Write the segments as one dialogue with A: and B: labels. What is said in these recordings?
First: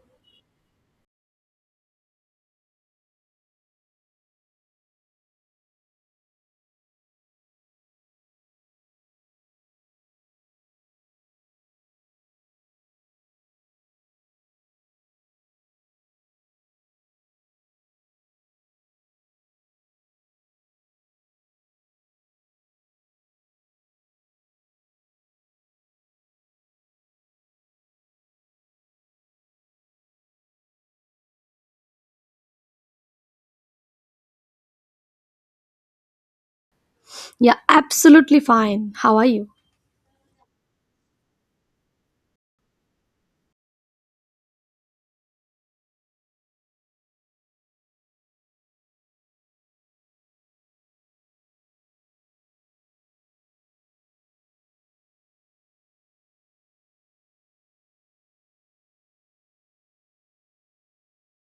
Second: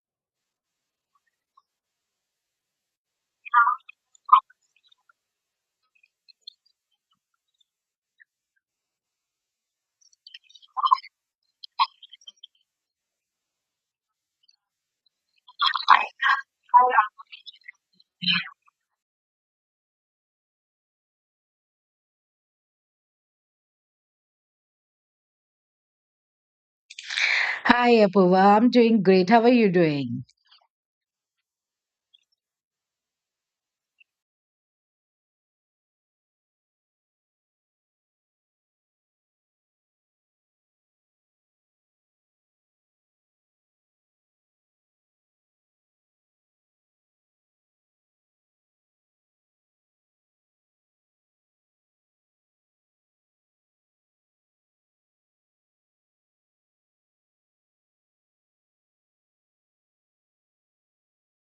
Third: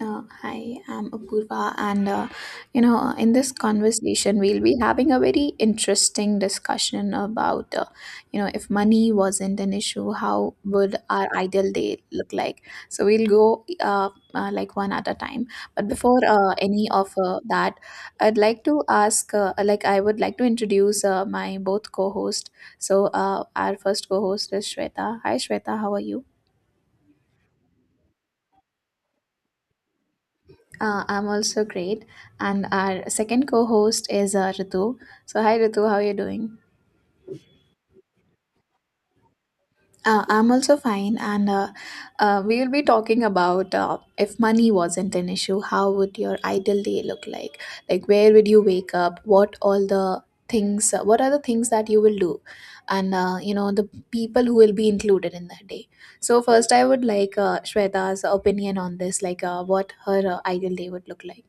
A: Hi, I'm Apurva, and in this conversation, we'll be having a very interesting discussion about if money wasn't an issue, how would our ideal day look like? So we'll go like one at a time. But before any of that, I'd like to ask, I would like to introduce my both co-host. So our first co-host is Shweta. Hi, Shweta, how are you?
B: Hi, Apoorva. I'm doing great. How are you doing?
A: I'm also great. And our second co host is Ritu. So, hi Ritu, how are you doing?
C: Yeah, absolutely fine. How are you?
A: I'm also fine. And we will be talking about if money wasn't an issue, how would your ideal day look like? Like, where would you wake up? What all the things, what are the things that you will do? And, the people who will be included in that day. So, first, I would like Shweta's opinion on this, what her ideal day would look like.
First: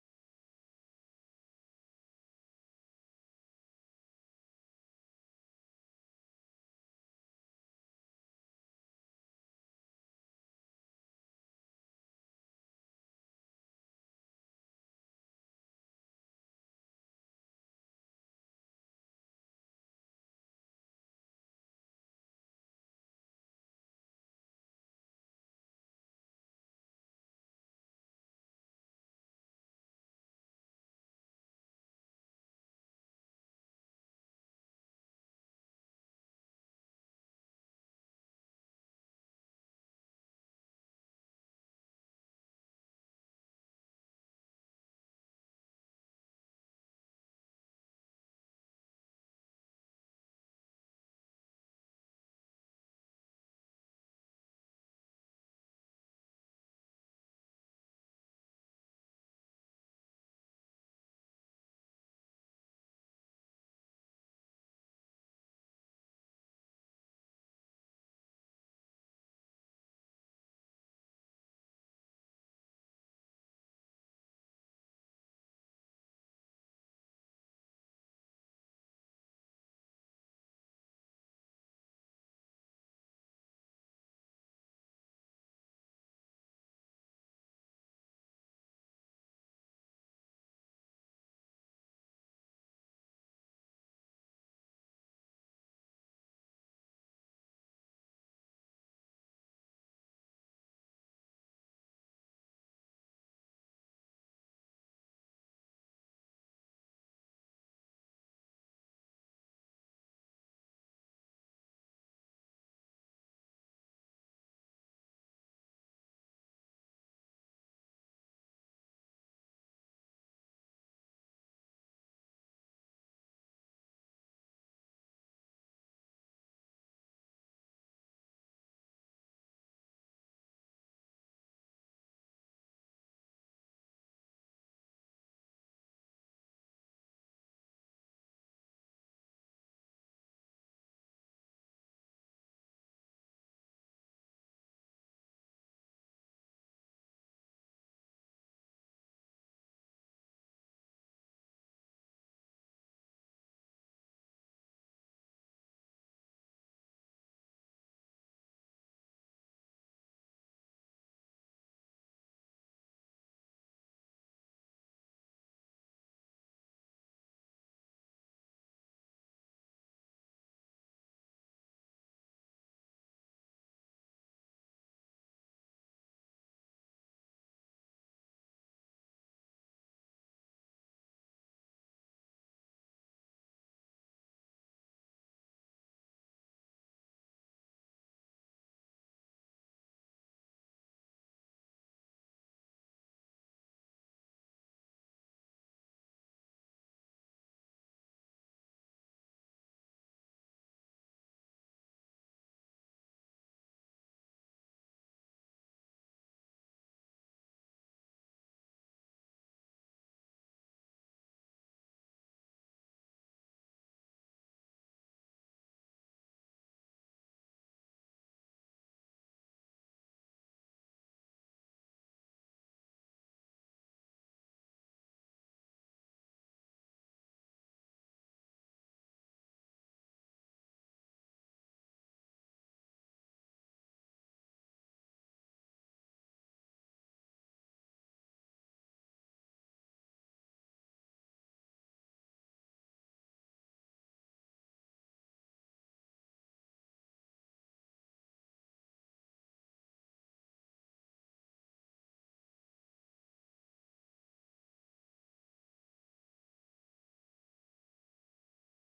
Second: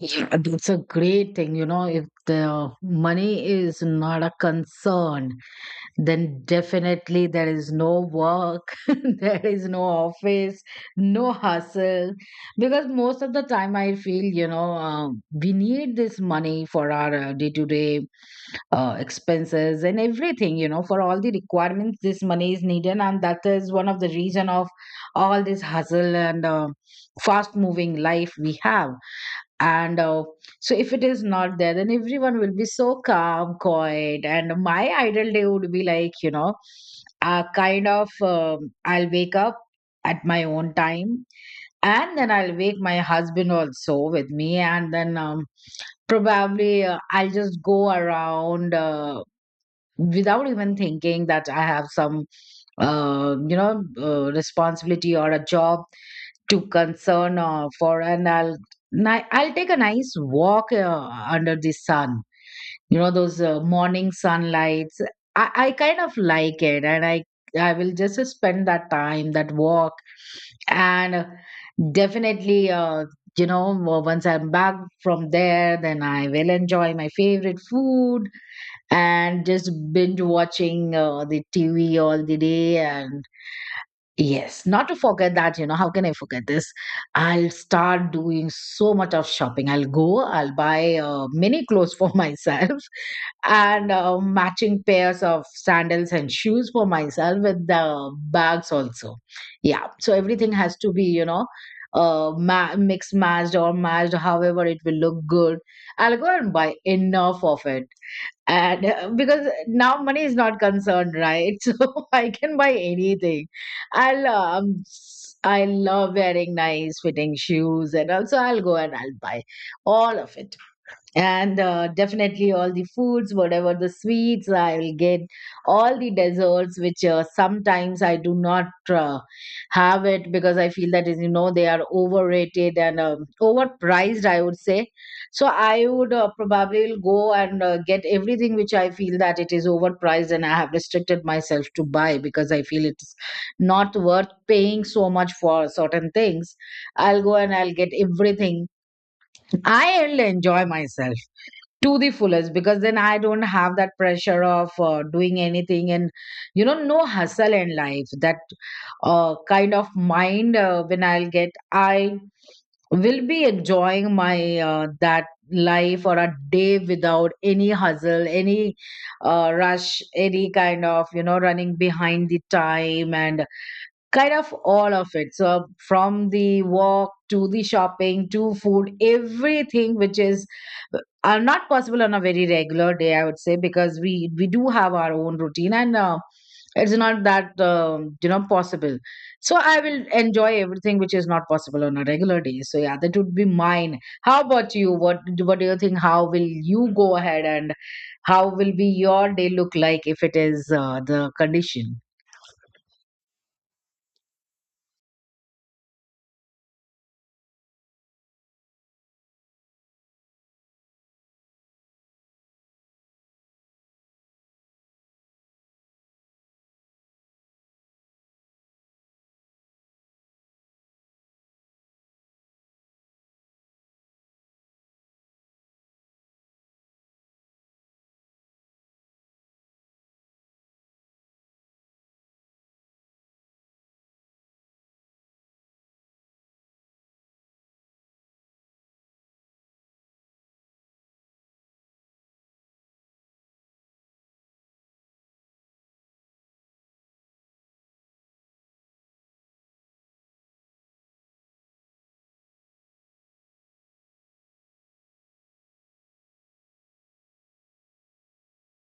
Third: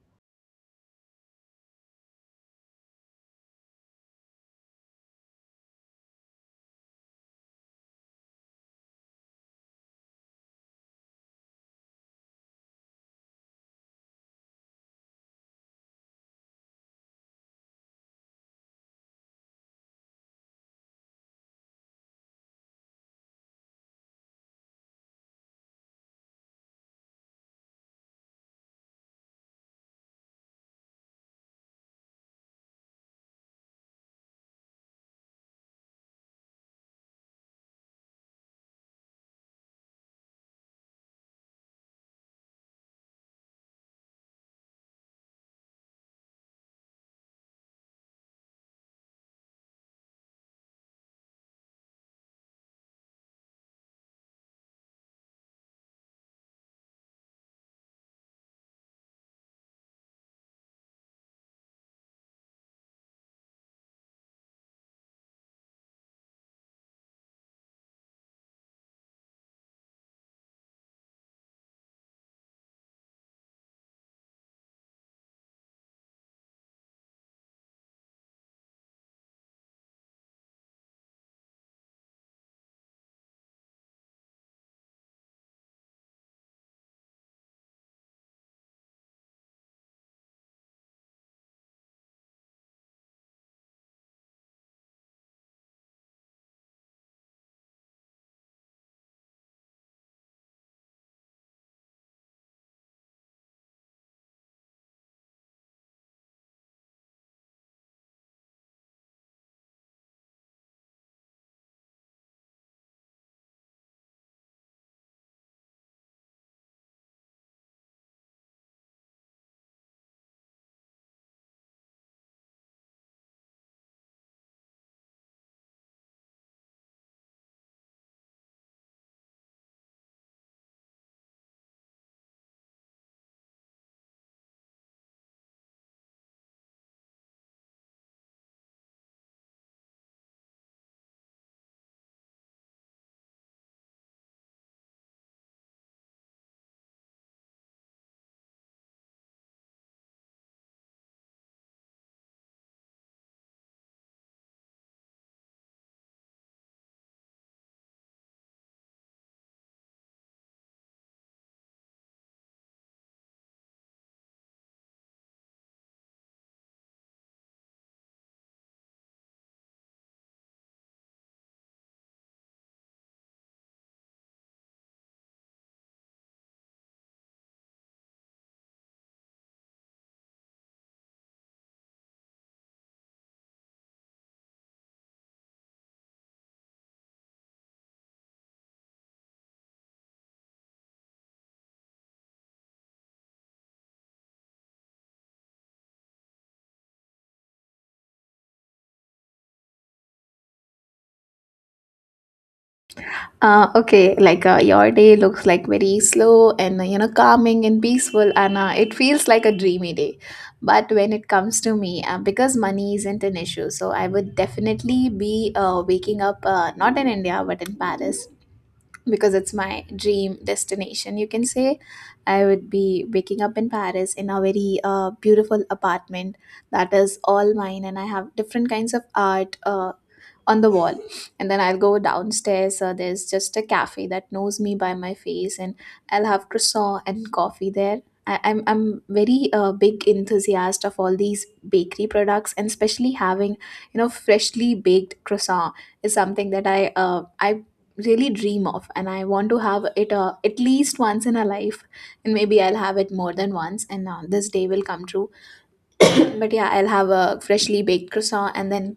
B: Yeah, that's a great thing. You know, if the money is not a concern, then definitely there is no work, there is no office, no hustle. Because most of the time, I feel, we need this money for our day to day expenses, and everything, you know, for all the requirements this money is needed, and that is one of the reason of all this hustle and, fast moving life we have. And So if it is not there, then everyone will be so calm quiet, and my ideal day would be like, you know, I'll wake up at my own time, and then I'll wake my husband also with me. And then probably I'll just go around, without even thinking that I have some, responsibility or a job to concern for. And I'll take a nice walk under the sun. You know, those morning sunlights. I kind of like it, and I will just spend that time, that walk. And definitely you know once I'm back from there, then I will enjoy my favorite food and just binge watching the TV all the day. And yes, not to forget that, you know, how can I forget this? I'll start doing so much of shopping. I'll go, I'll buy many clothes for myself, and matching pairs of sandals and shoes for myself with the bags also. Yeah, so everything has to be, you know, mixed, matched, or matched, however it will look good. I'll go and buy enough of it. And because now money is not concerned, right? So I can buy anything. I will, I love wearing nice fitting shoes, and also I'll go and I'll buy all of it. And definitely all the foods, whatever the sweets, I will get all the desserts, which sometimes I do not have it, because I feel that, as you know, they are overrated and overpriced, I would say. So I would probably will go and get everything which I feel that it is overpriced, and I have restricted myself to buy because I feel it's not worth paying so much for certain things. I'll go and I'll get everything. I'll enjoy myself to the fullest, because then I don't have that pressure of doing anything. And you know, no hustle in life. That kind of mind when I'll get, I will be enjoying my that life or a day without any hustle, any rush, any kind of, you know, running behind the time, and kind of all of it. So from the walk to the shopping to food, everything which is are not possible on a very regular day, I would say, because we do have our own routine. And it's not that, you know, possible. So I will enjoy everything which is not possible on a regular day. So yeah, that would be mine. How about you? What do you think? How will you go ahead, and how will be your day look like, if it is the condition?
A: Okay, your day looks like very slow and calming and peaceful, and it feels like a dreamy day. But when it comes to me, because money isn't an issue, so I would definitely be waking up not in India but in Paris because it's my dream destination, you can say. I would be waking up in Paris in a very beautiful apartment that is all mine, and I have different kinds of art on the wall. And then I'll go downstairs. There's just a cafe that knows me by my face, and I'll have croissant and coffee there. I'm very big enthusiast of all these bakery products, and especially having freshly baked croissant is something that I really dream of, and I want to have it at least once in a life. And maybe I'll have it more than once, and this day will come true. But yeah, I'll have a freshly baked croissant. And then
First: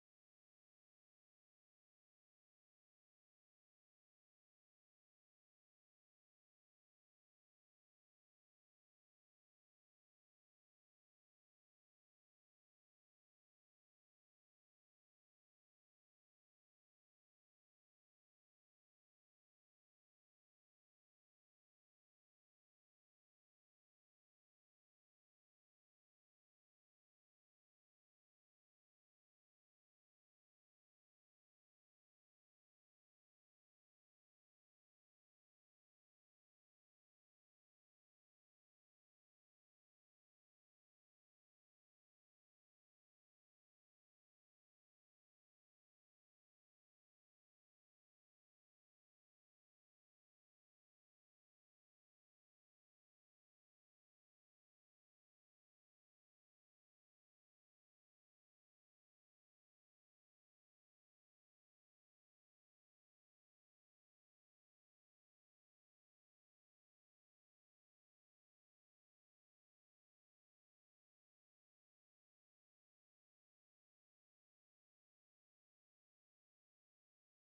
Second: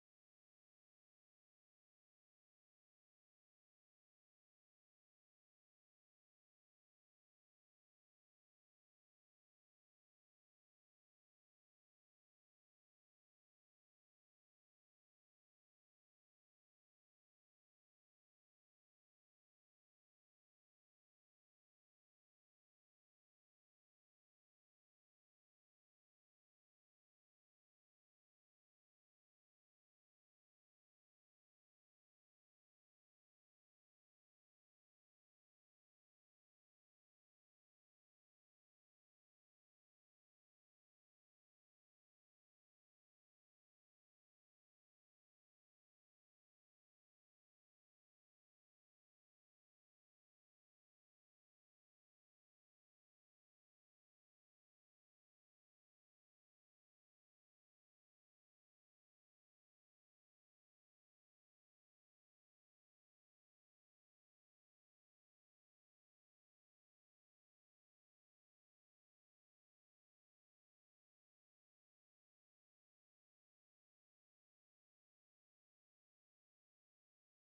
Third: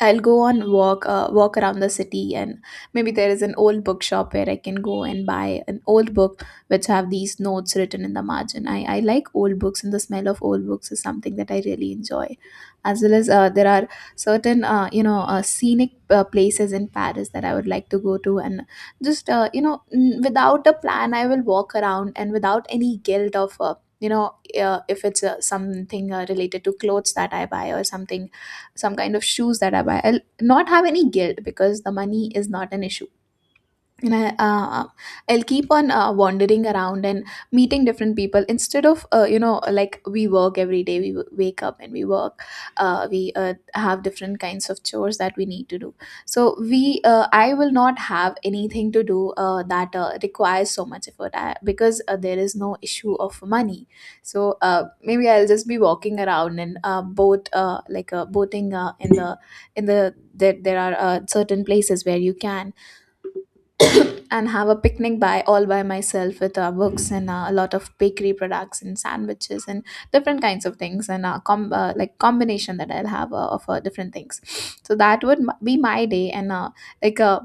A: I'll go on walk, walk around the city. And maybe there is an old bookshop where I can go and buy an old book which have these notes written in the margin. I like old books, and the smell of old books is something that I really enjoy. As well as, there are certain scenic places in Paris that I would like to go to. And just without a plan, I will walk around, and without any guilt of you know if it's something related to clothes that I buy, or something, some kind of shoes that I buy. I'll not have any guilt because the money is not an issue. And I, I'll keep on wandering around and meeting different people, instead of like we work every day. We wake up and we work. We have different kinds of chores that we need to do. So we I will not have anything to do that requires so much effort. Because there is no issue of money. So maybe I'll just be walking around, and boating in the there are certain places where you can, and have a picnic by all by myself with books and a lot of bakery products and sandwiches and different kinds of things, and combination that I'll have of different things. So that would be my day. And like uh,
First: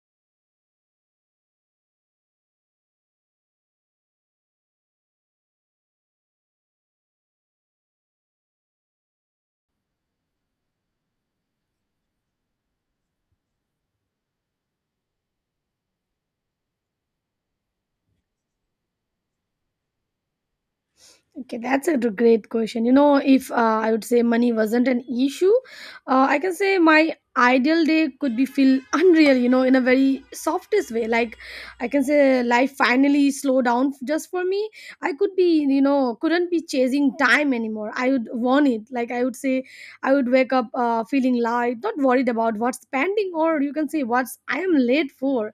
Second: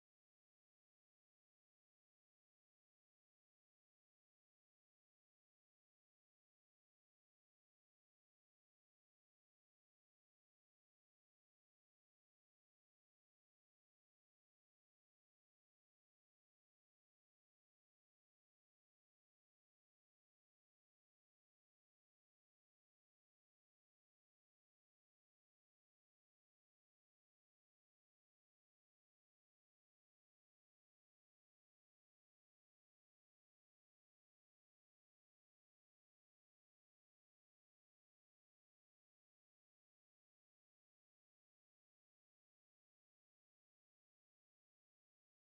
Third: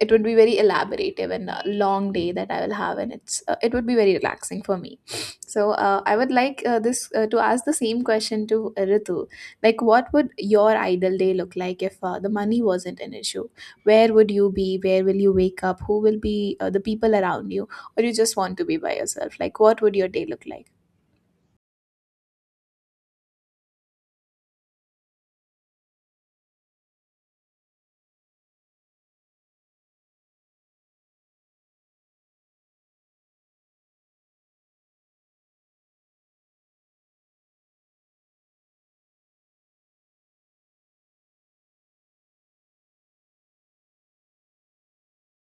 A: it would be very elaborative and a long day that I will have. And it would be very relaxing for me. So I would like this to ask the same question to Ritu. Like, what would your ideal day look like if the money wasn't an issue? Where would you be? Where will you wake up? Who will be the people around you, or you just want to be by yourself? Like, what would your day look like?
C: Okay, that's a great question. You know, if I would say money wasn't an issue, I can say my ideal day could be feel unreal, you know, in a very softest way. Like, I can say life finally slow down just for me. I could be, you know, couldn't be chasing time anymore. I would want it. Like, I would say, I would wake up feeling light, not worried about what's pending or you can say what's I am late for.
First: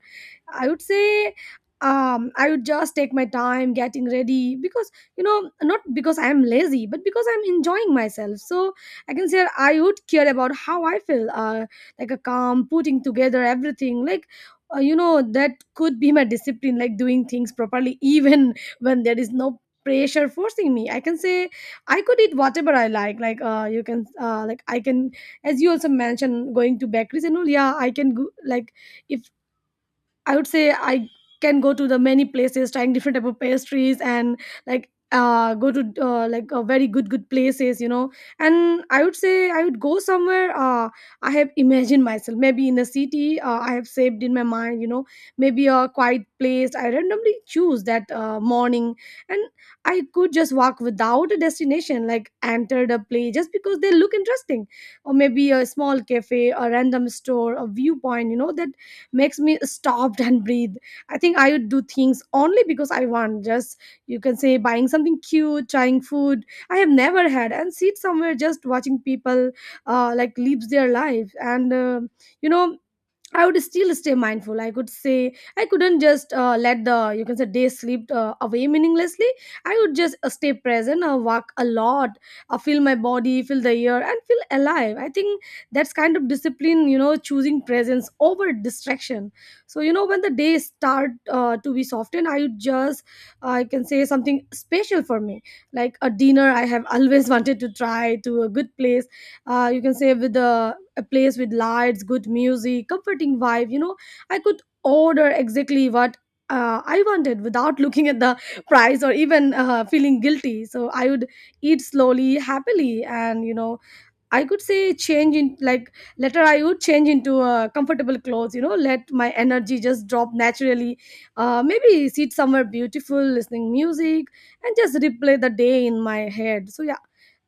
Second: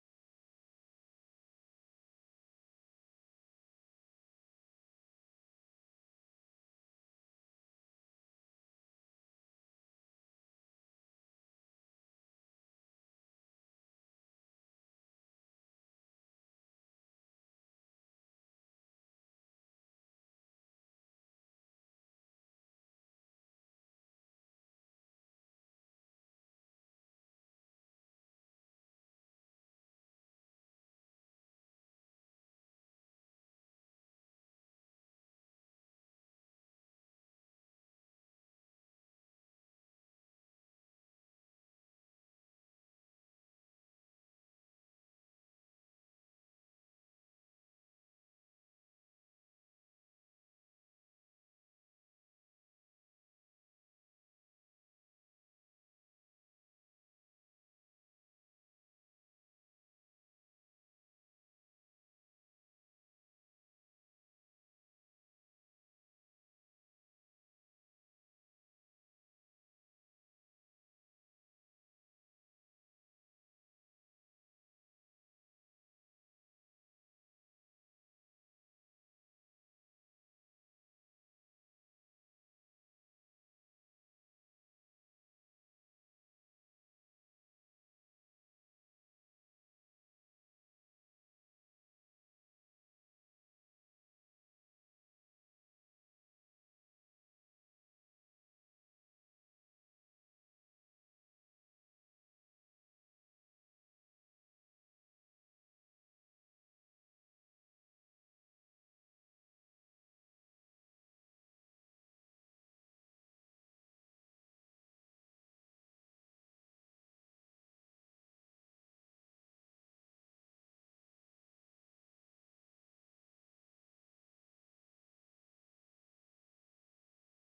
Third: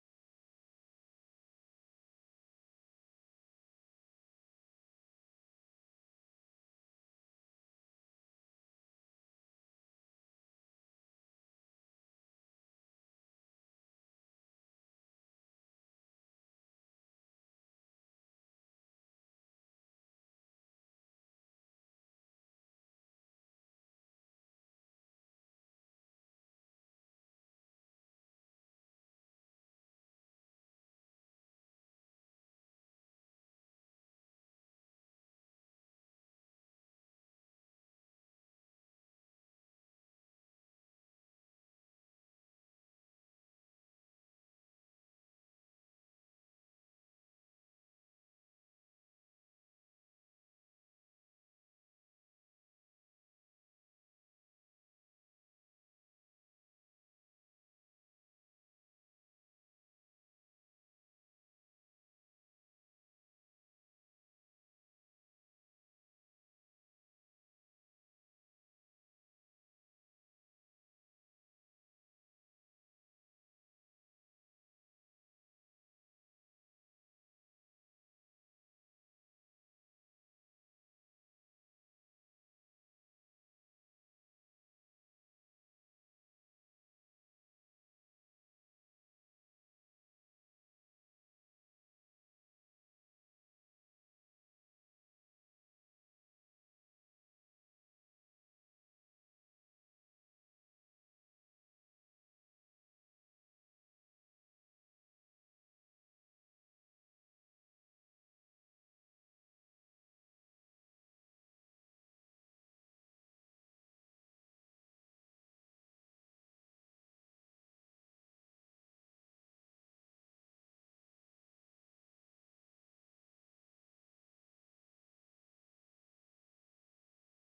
C: I would say I would just take my time getting ready because you know not because I am lazy, but because I'm enjoying myself. So I can say I would care about how I feel, like a calm putting together everything, like. You know that could be my discipline like doing things properly even when there is no pressure forcing me. I can say I could eat whatever I like you can like I can, as you also mentioned, going to bakeries and all. Yeah, I can go, like, if I would say I can go to the many places, trying different type of pastries, and go to like very good places, you know. And I would say I would go somewhere. I have imagined myself maybe in a city. I have saved in my mind, you know, maybe a quiet place. I randomly choose that morning, and I could just walk without a destination, like enter the place just because they look interesting, or maybe a small cafe, a random store, a viewpoint, you know, that makes me stopped and breathe. I think I would do things only because I want. Just, you can say, buying something cute, trying food I have never had, and sit somewhere just watching people like lives their life. And you know, I would still stay mindful. I could say I couldn't just let the, you can say, day slip away meaninglessly. I would just stay present, walk a lot, feel my body, feel the air, and feel alive. I think that's kind of discipline, you know, choosing presence over distraction. So you know when the days start to be softened, I would just I can say something special for me, like a dinner I have always wanted to try to a good place, you can say, with a place with lights, good music, comforting vibe, you know. I could order exactly what I wanted without looking at the price or even feeling guilty. So I would eat slowly, happily, and you know, I could say change in, like, later I would change into comfortable clothes, you know, let my energy just drop naturally. Maybe sit somewhere beautiful, listening music, and just replay the day in my head. So yeah,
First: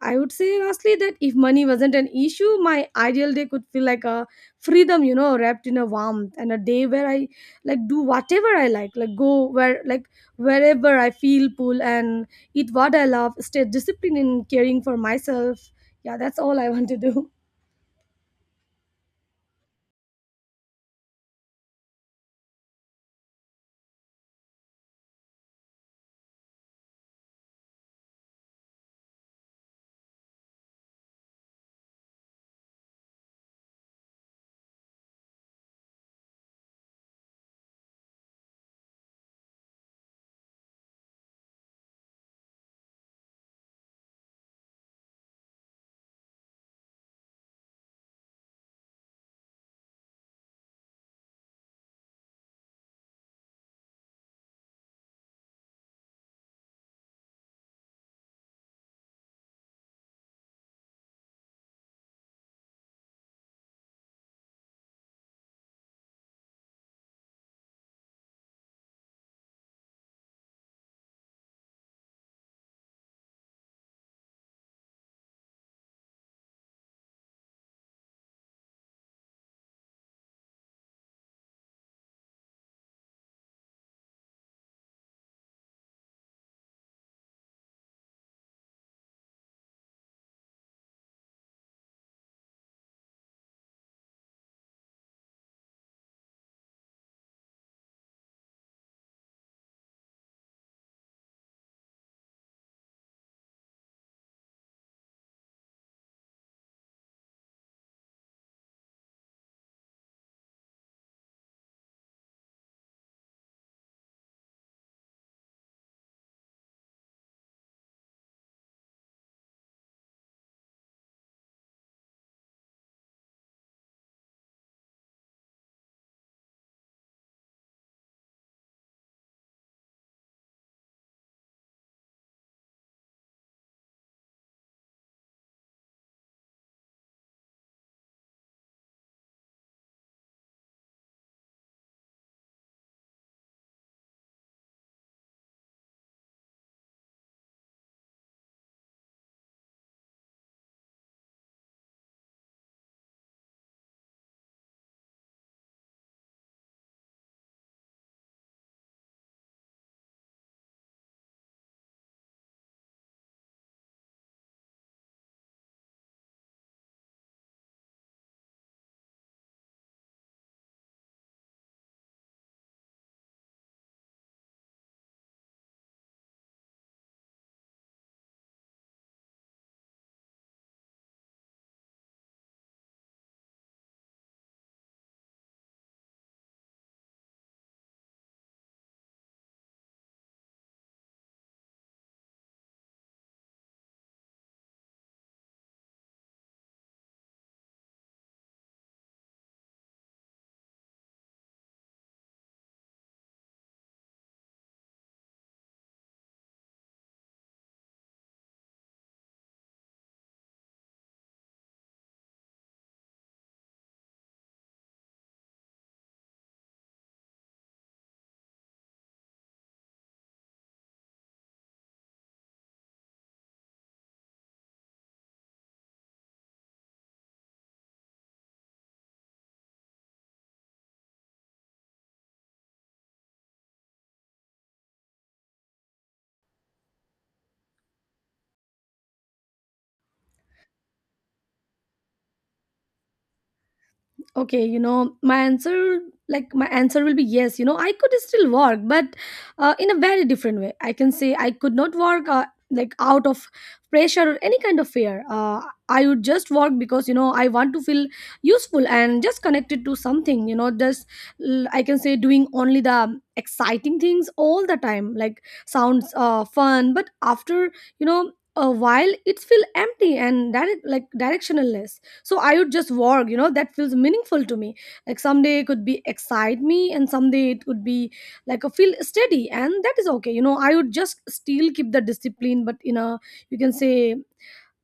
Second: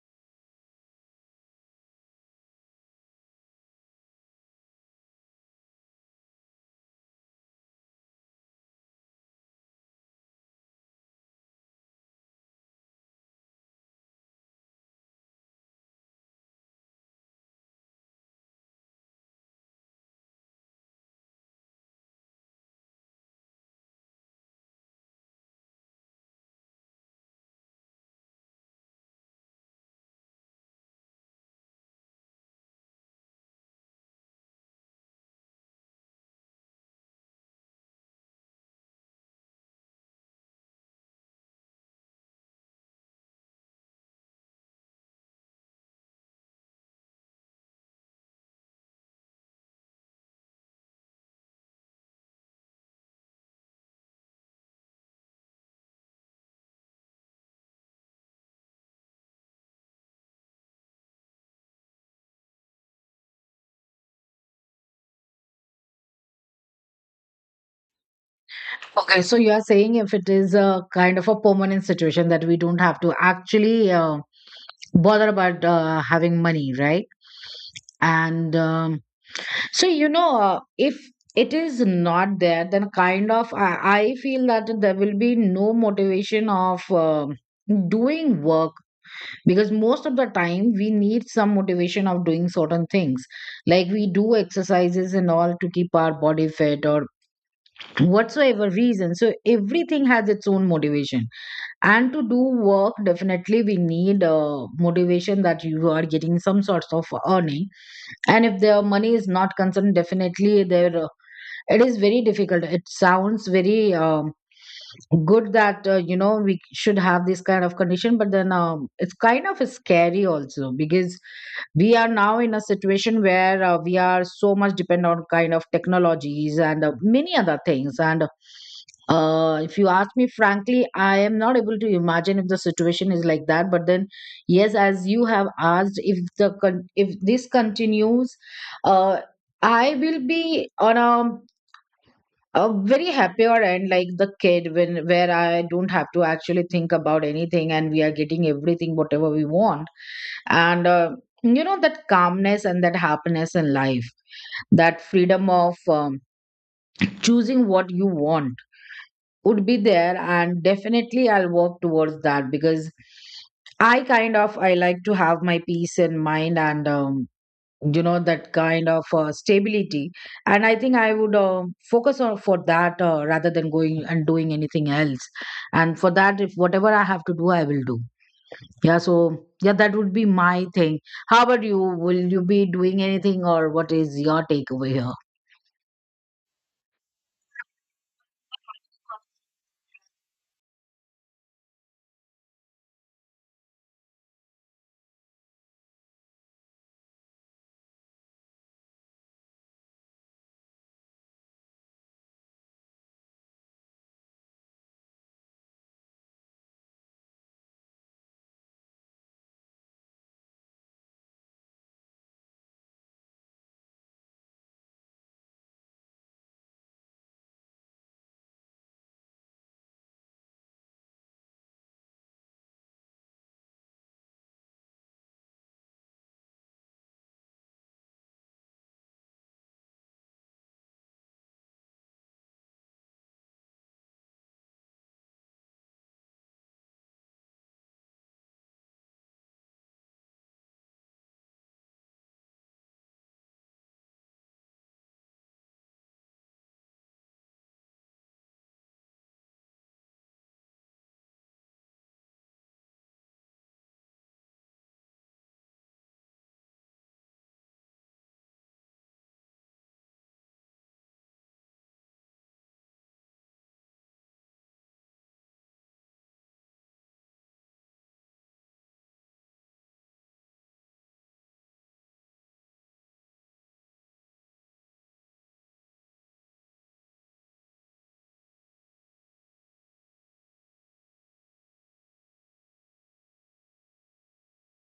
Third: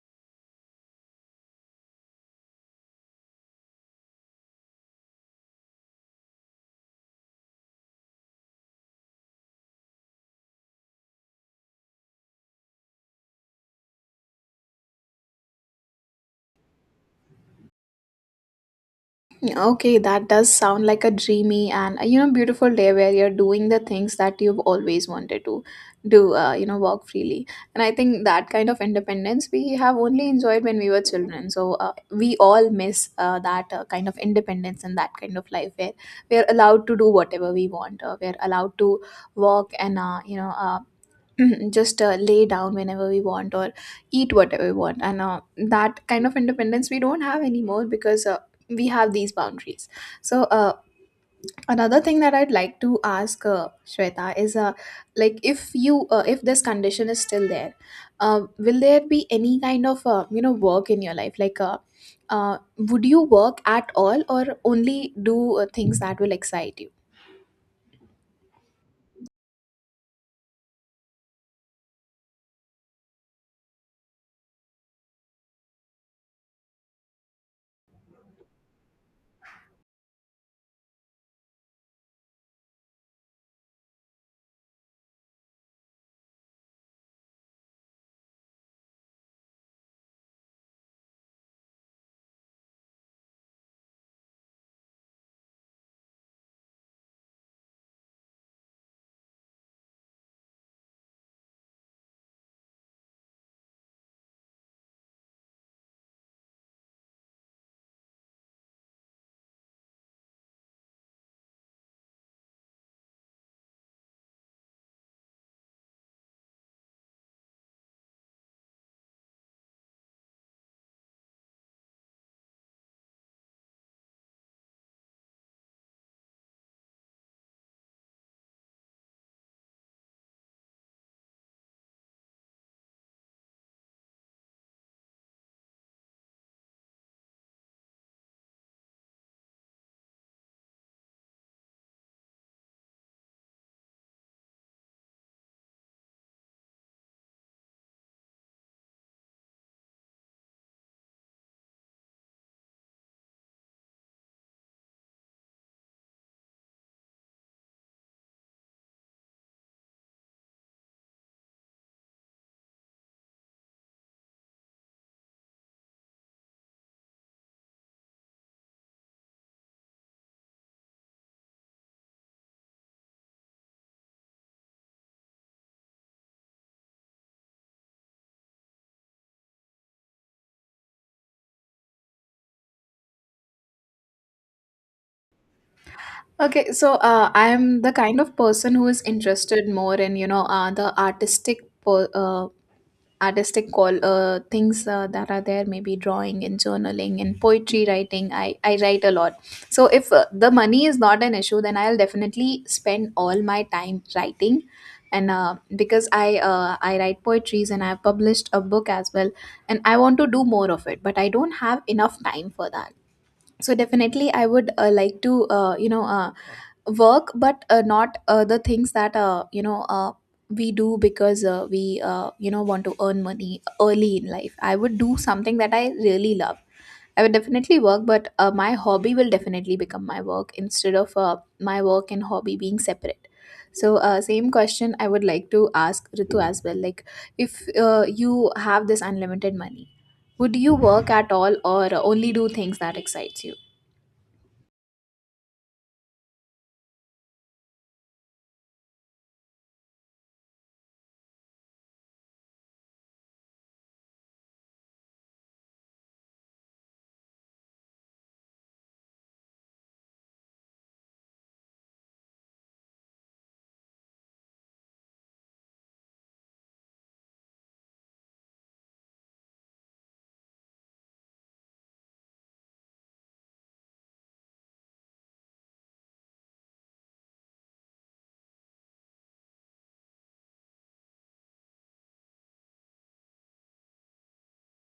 C: I would say lastly that if money wasn't an issue, my ideal day could feel like a freedom, you know, wrapped in a warmth, and a day where I like do whatever I like go where, like, wherever I feel pull and eat what I love, stay disciplined in caring for myself. Yeah, that's all I want to do.
A: Yeah, okay, that does sound like a dreamy and beautiful day where you're doing the things that you've always wanted to do, walk freely. And I think that kind of independence we have only enjoyed when we were children. So we all miss that kind of independence, and that kind of life where we are allowed to do whatever we want. We are allowed to walk, and just lay down whenever we want, or eat whatever we want. And that kind of independence we don't have anymore, because we have these boundaries. So another thing that I'd like to ask Shweta is, like, if you if this condition is still there, will there be any kind of work in your life? Uh, would you work at all, or only do things that will excite you?
B: Okay, so you are saying if it is a kind of a permanent situation that we don't have to actually bother about having money, right? And if it is not there, then kind of I feel that there will be no motivation of doing work, because most of the time we need some motivation of doing certain things. Like we do exercises and all to keep our body fit or whatsoever reason. So everything has its own motivation. And to do work, definitely we need a motivation that you are getting some sorts of earning. And if the money is not concerned, definitely there, it is very difficult. It sounds very good that, you know, we should have this kind of condition. But then it's kind of scary also, because we are now in a situation where we are so much dependent on kind of technologies and many other things. And if you ask me frankly, I am not able to imagine if the situation is like that. But then yes, as you have asked, if if this continues, uh, I will be on a very happier, and like the kid when where I don't have to actually think about anything, and we are getting everything whatever we want. And you know, that calmness and that happiness in life, that freedom of choosing what you want would be there. And definitely I'll work towards that, because I kind of I like to have my peace in mind. And you know, that kind of stability. And I think I would focus on for that, rather than going and doing anything else. And for that, if whatever I have to do, I will do. Yeah, so yeah, that would be my thing. How about you? Will you be doing anything, or what is your takeaway here?
A: Okay, so I'm the kind of person who is interested more in the artistic call things that are there, maybe drawing and journaling and poetry writing. I write a lot. So if the money is not an issue, then I'll definitely spend all my time writing. And because I write poetries, and I've published a book as well, and I want to do more of it, but I don't have enough time for that. So definitely I would like to uh, you know uh, work, but not the things that we do because we want to earn money early in life. I would do something that I really love. I would definitely work, but my hobby will definitely become my work, instead of my work and hobby being separate. So same question I would like to ask Ritu as well. Like, if you have this unlimited money, would you work at all, or only do things that excites you?
C: Okay, you know my answer, like my answer will be yes. You know, I could still work, but in a very different way. I can say I could not work like out of pressure or any kind of fear. I would just work because, you know, I want to feel useful and just connected to something. You know, just I can say doing only the exciting things all the time, like, sounds fun, but after you know a while it's feel empty and direct, like directionless. So I would just work, you know, that feels meaningful to me. Like someday it could be excite me, and someday it could be like a feel steady, and that is okay. You know, I would just still keep the discipline, but in a, you can say,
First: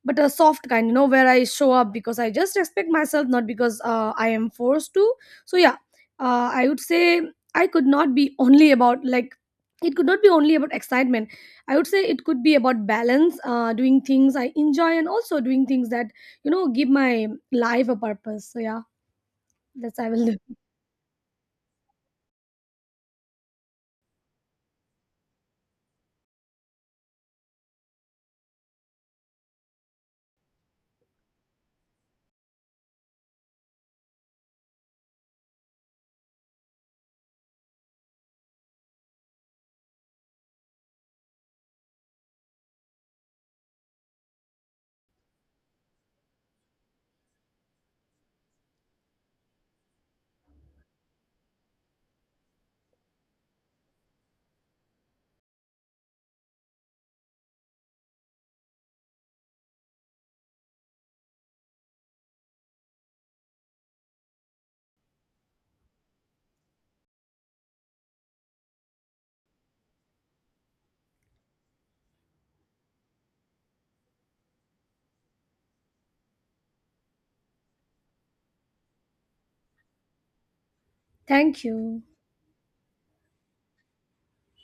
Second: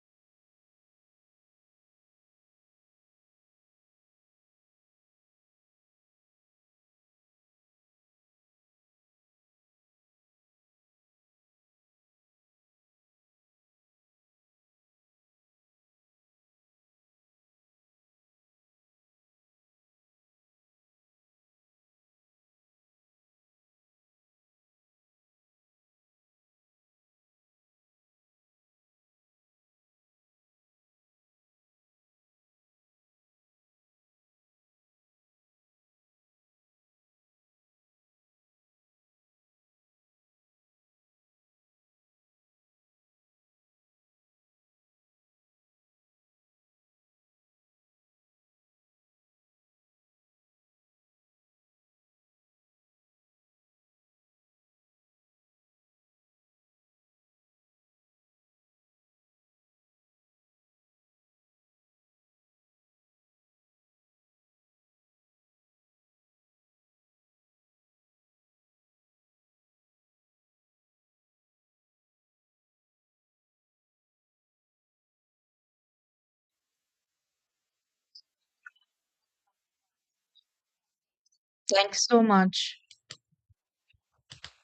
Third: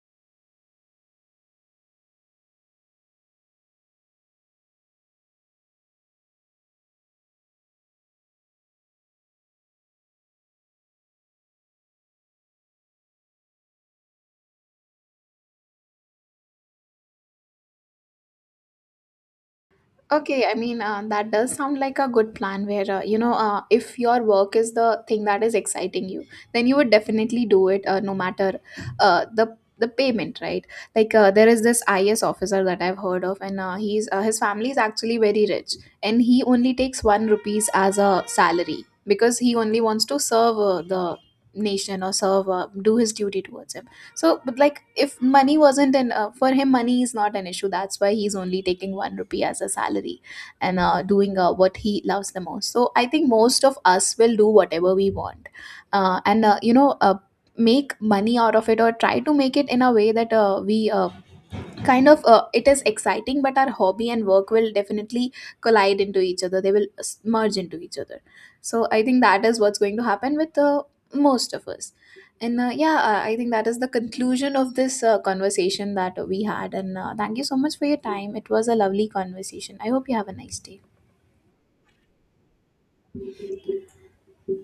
C: but a soft kind, you know, where I show up because I just respect myself, not because I am forced to. So yeah, I would say I could not be only about, like, it could not be only about excitement. I would say it could be about balance, doing things I enjoy and also doing things that, you know, give my life a purpose. So yeah, that's I will do.
A: Okay, I mean, that does sound like a good plan where, if your work is the thing that is exciting you, then you would definitely do it no matter the payment, right? Like there is this IS officer that I've heard of. And he's his family is actually very rich, and he only takes one rupees as a salary, because he only wants to serve the nation, or serve do his duty towards him. So but like, if money wasn't an for him, money is not an issue. That's why he's only taking 1 rupee as a salary, and doing what he loves the most. So I think most of us will do whatever we want, and make money out of it, or try to make it in a way that we kind of, it is exciting. But our hobby and work will definitely collide into each other. They will merge into each other. So I think that is what's going to happen with most of us. And yeah, I think that is the conclusion of this conversation that we had. And thank you so much for your time. It was a lovely conversation. I hope you have a nice day.
C: Thank you.
B: Thanks so much.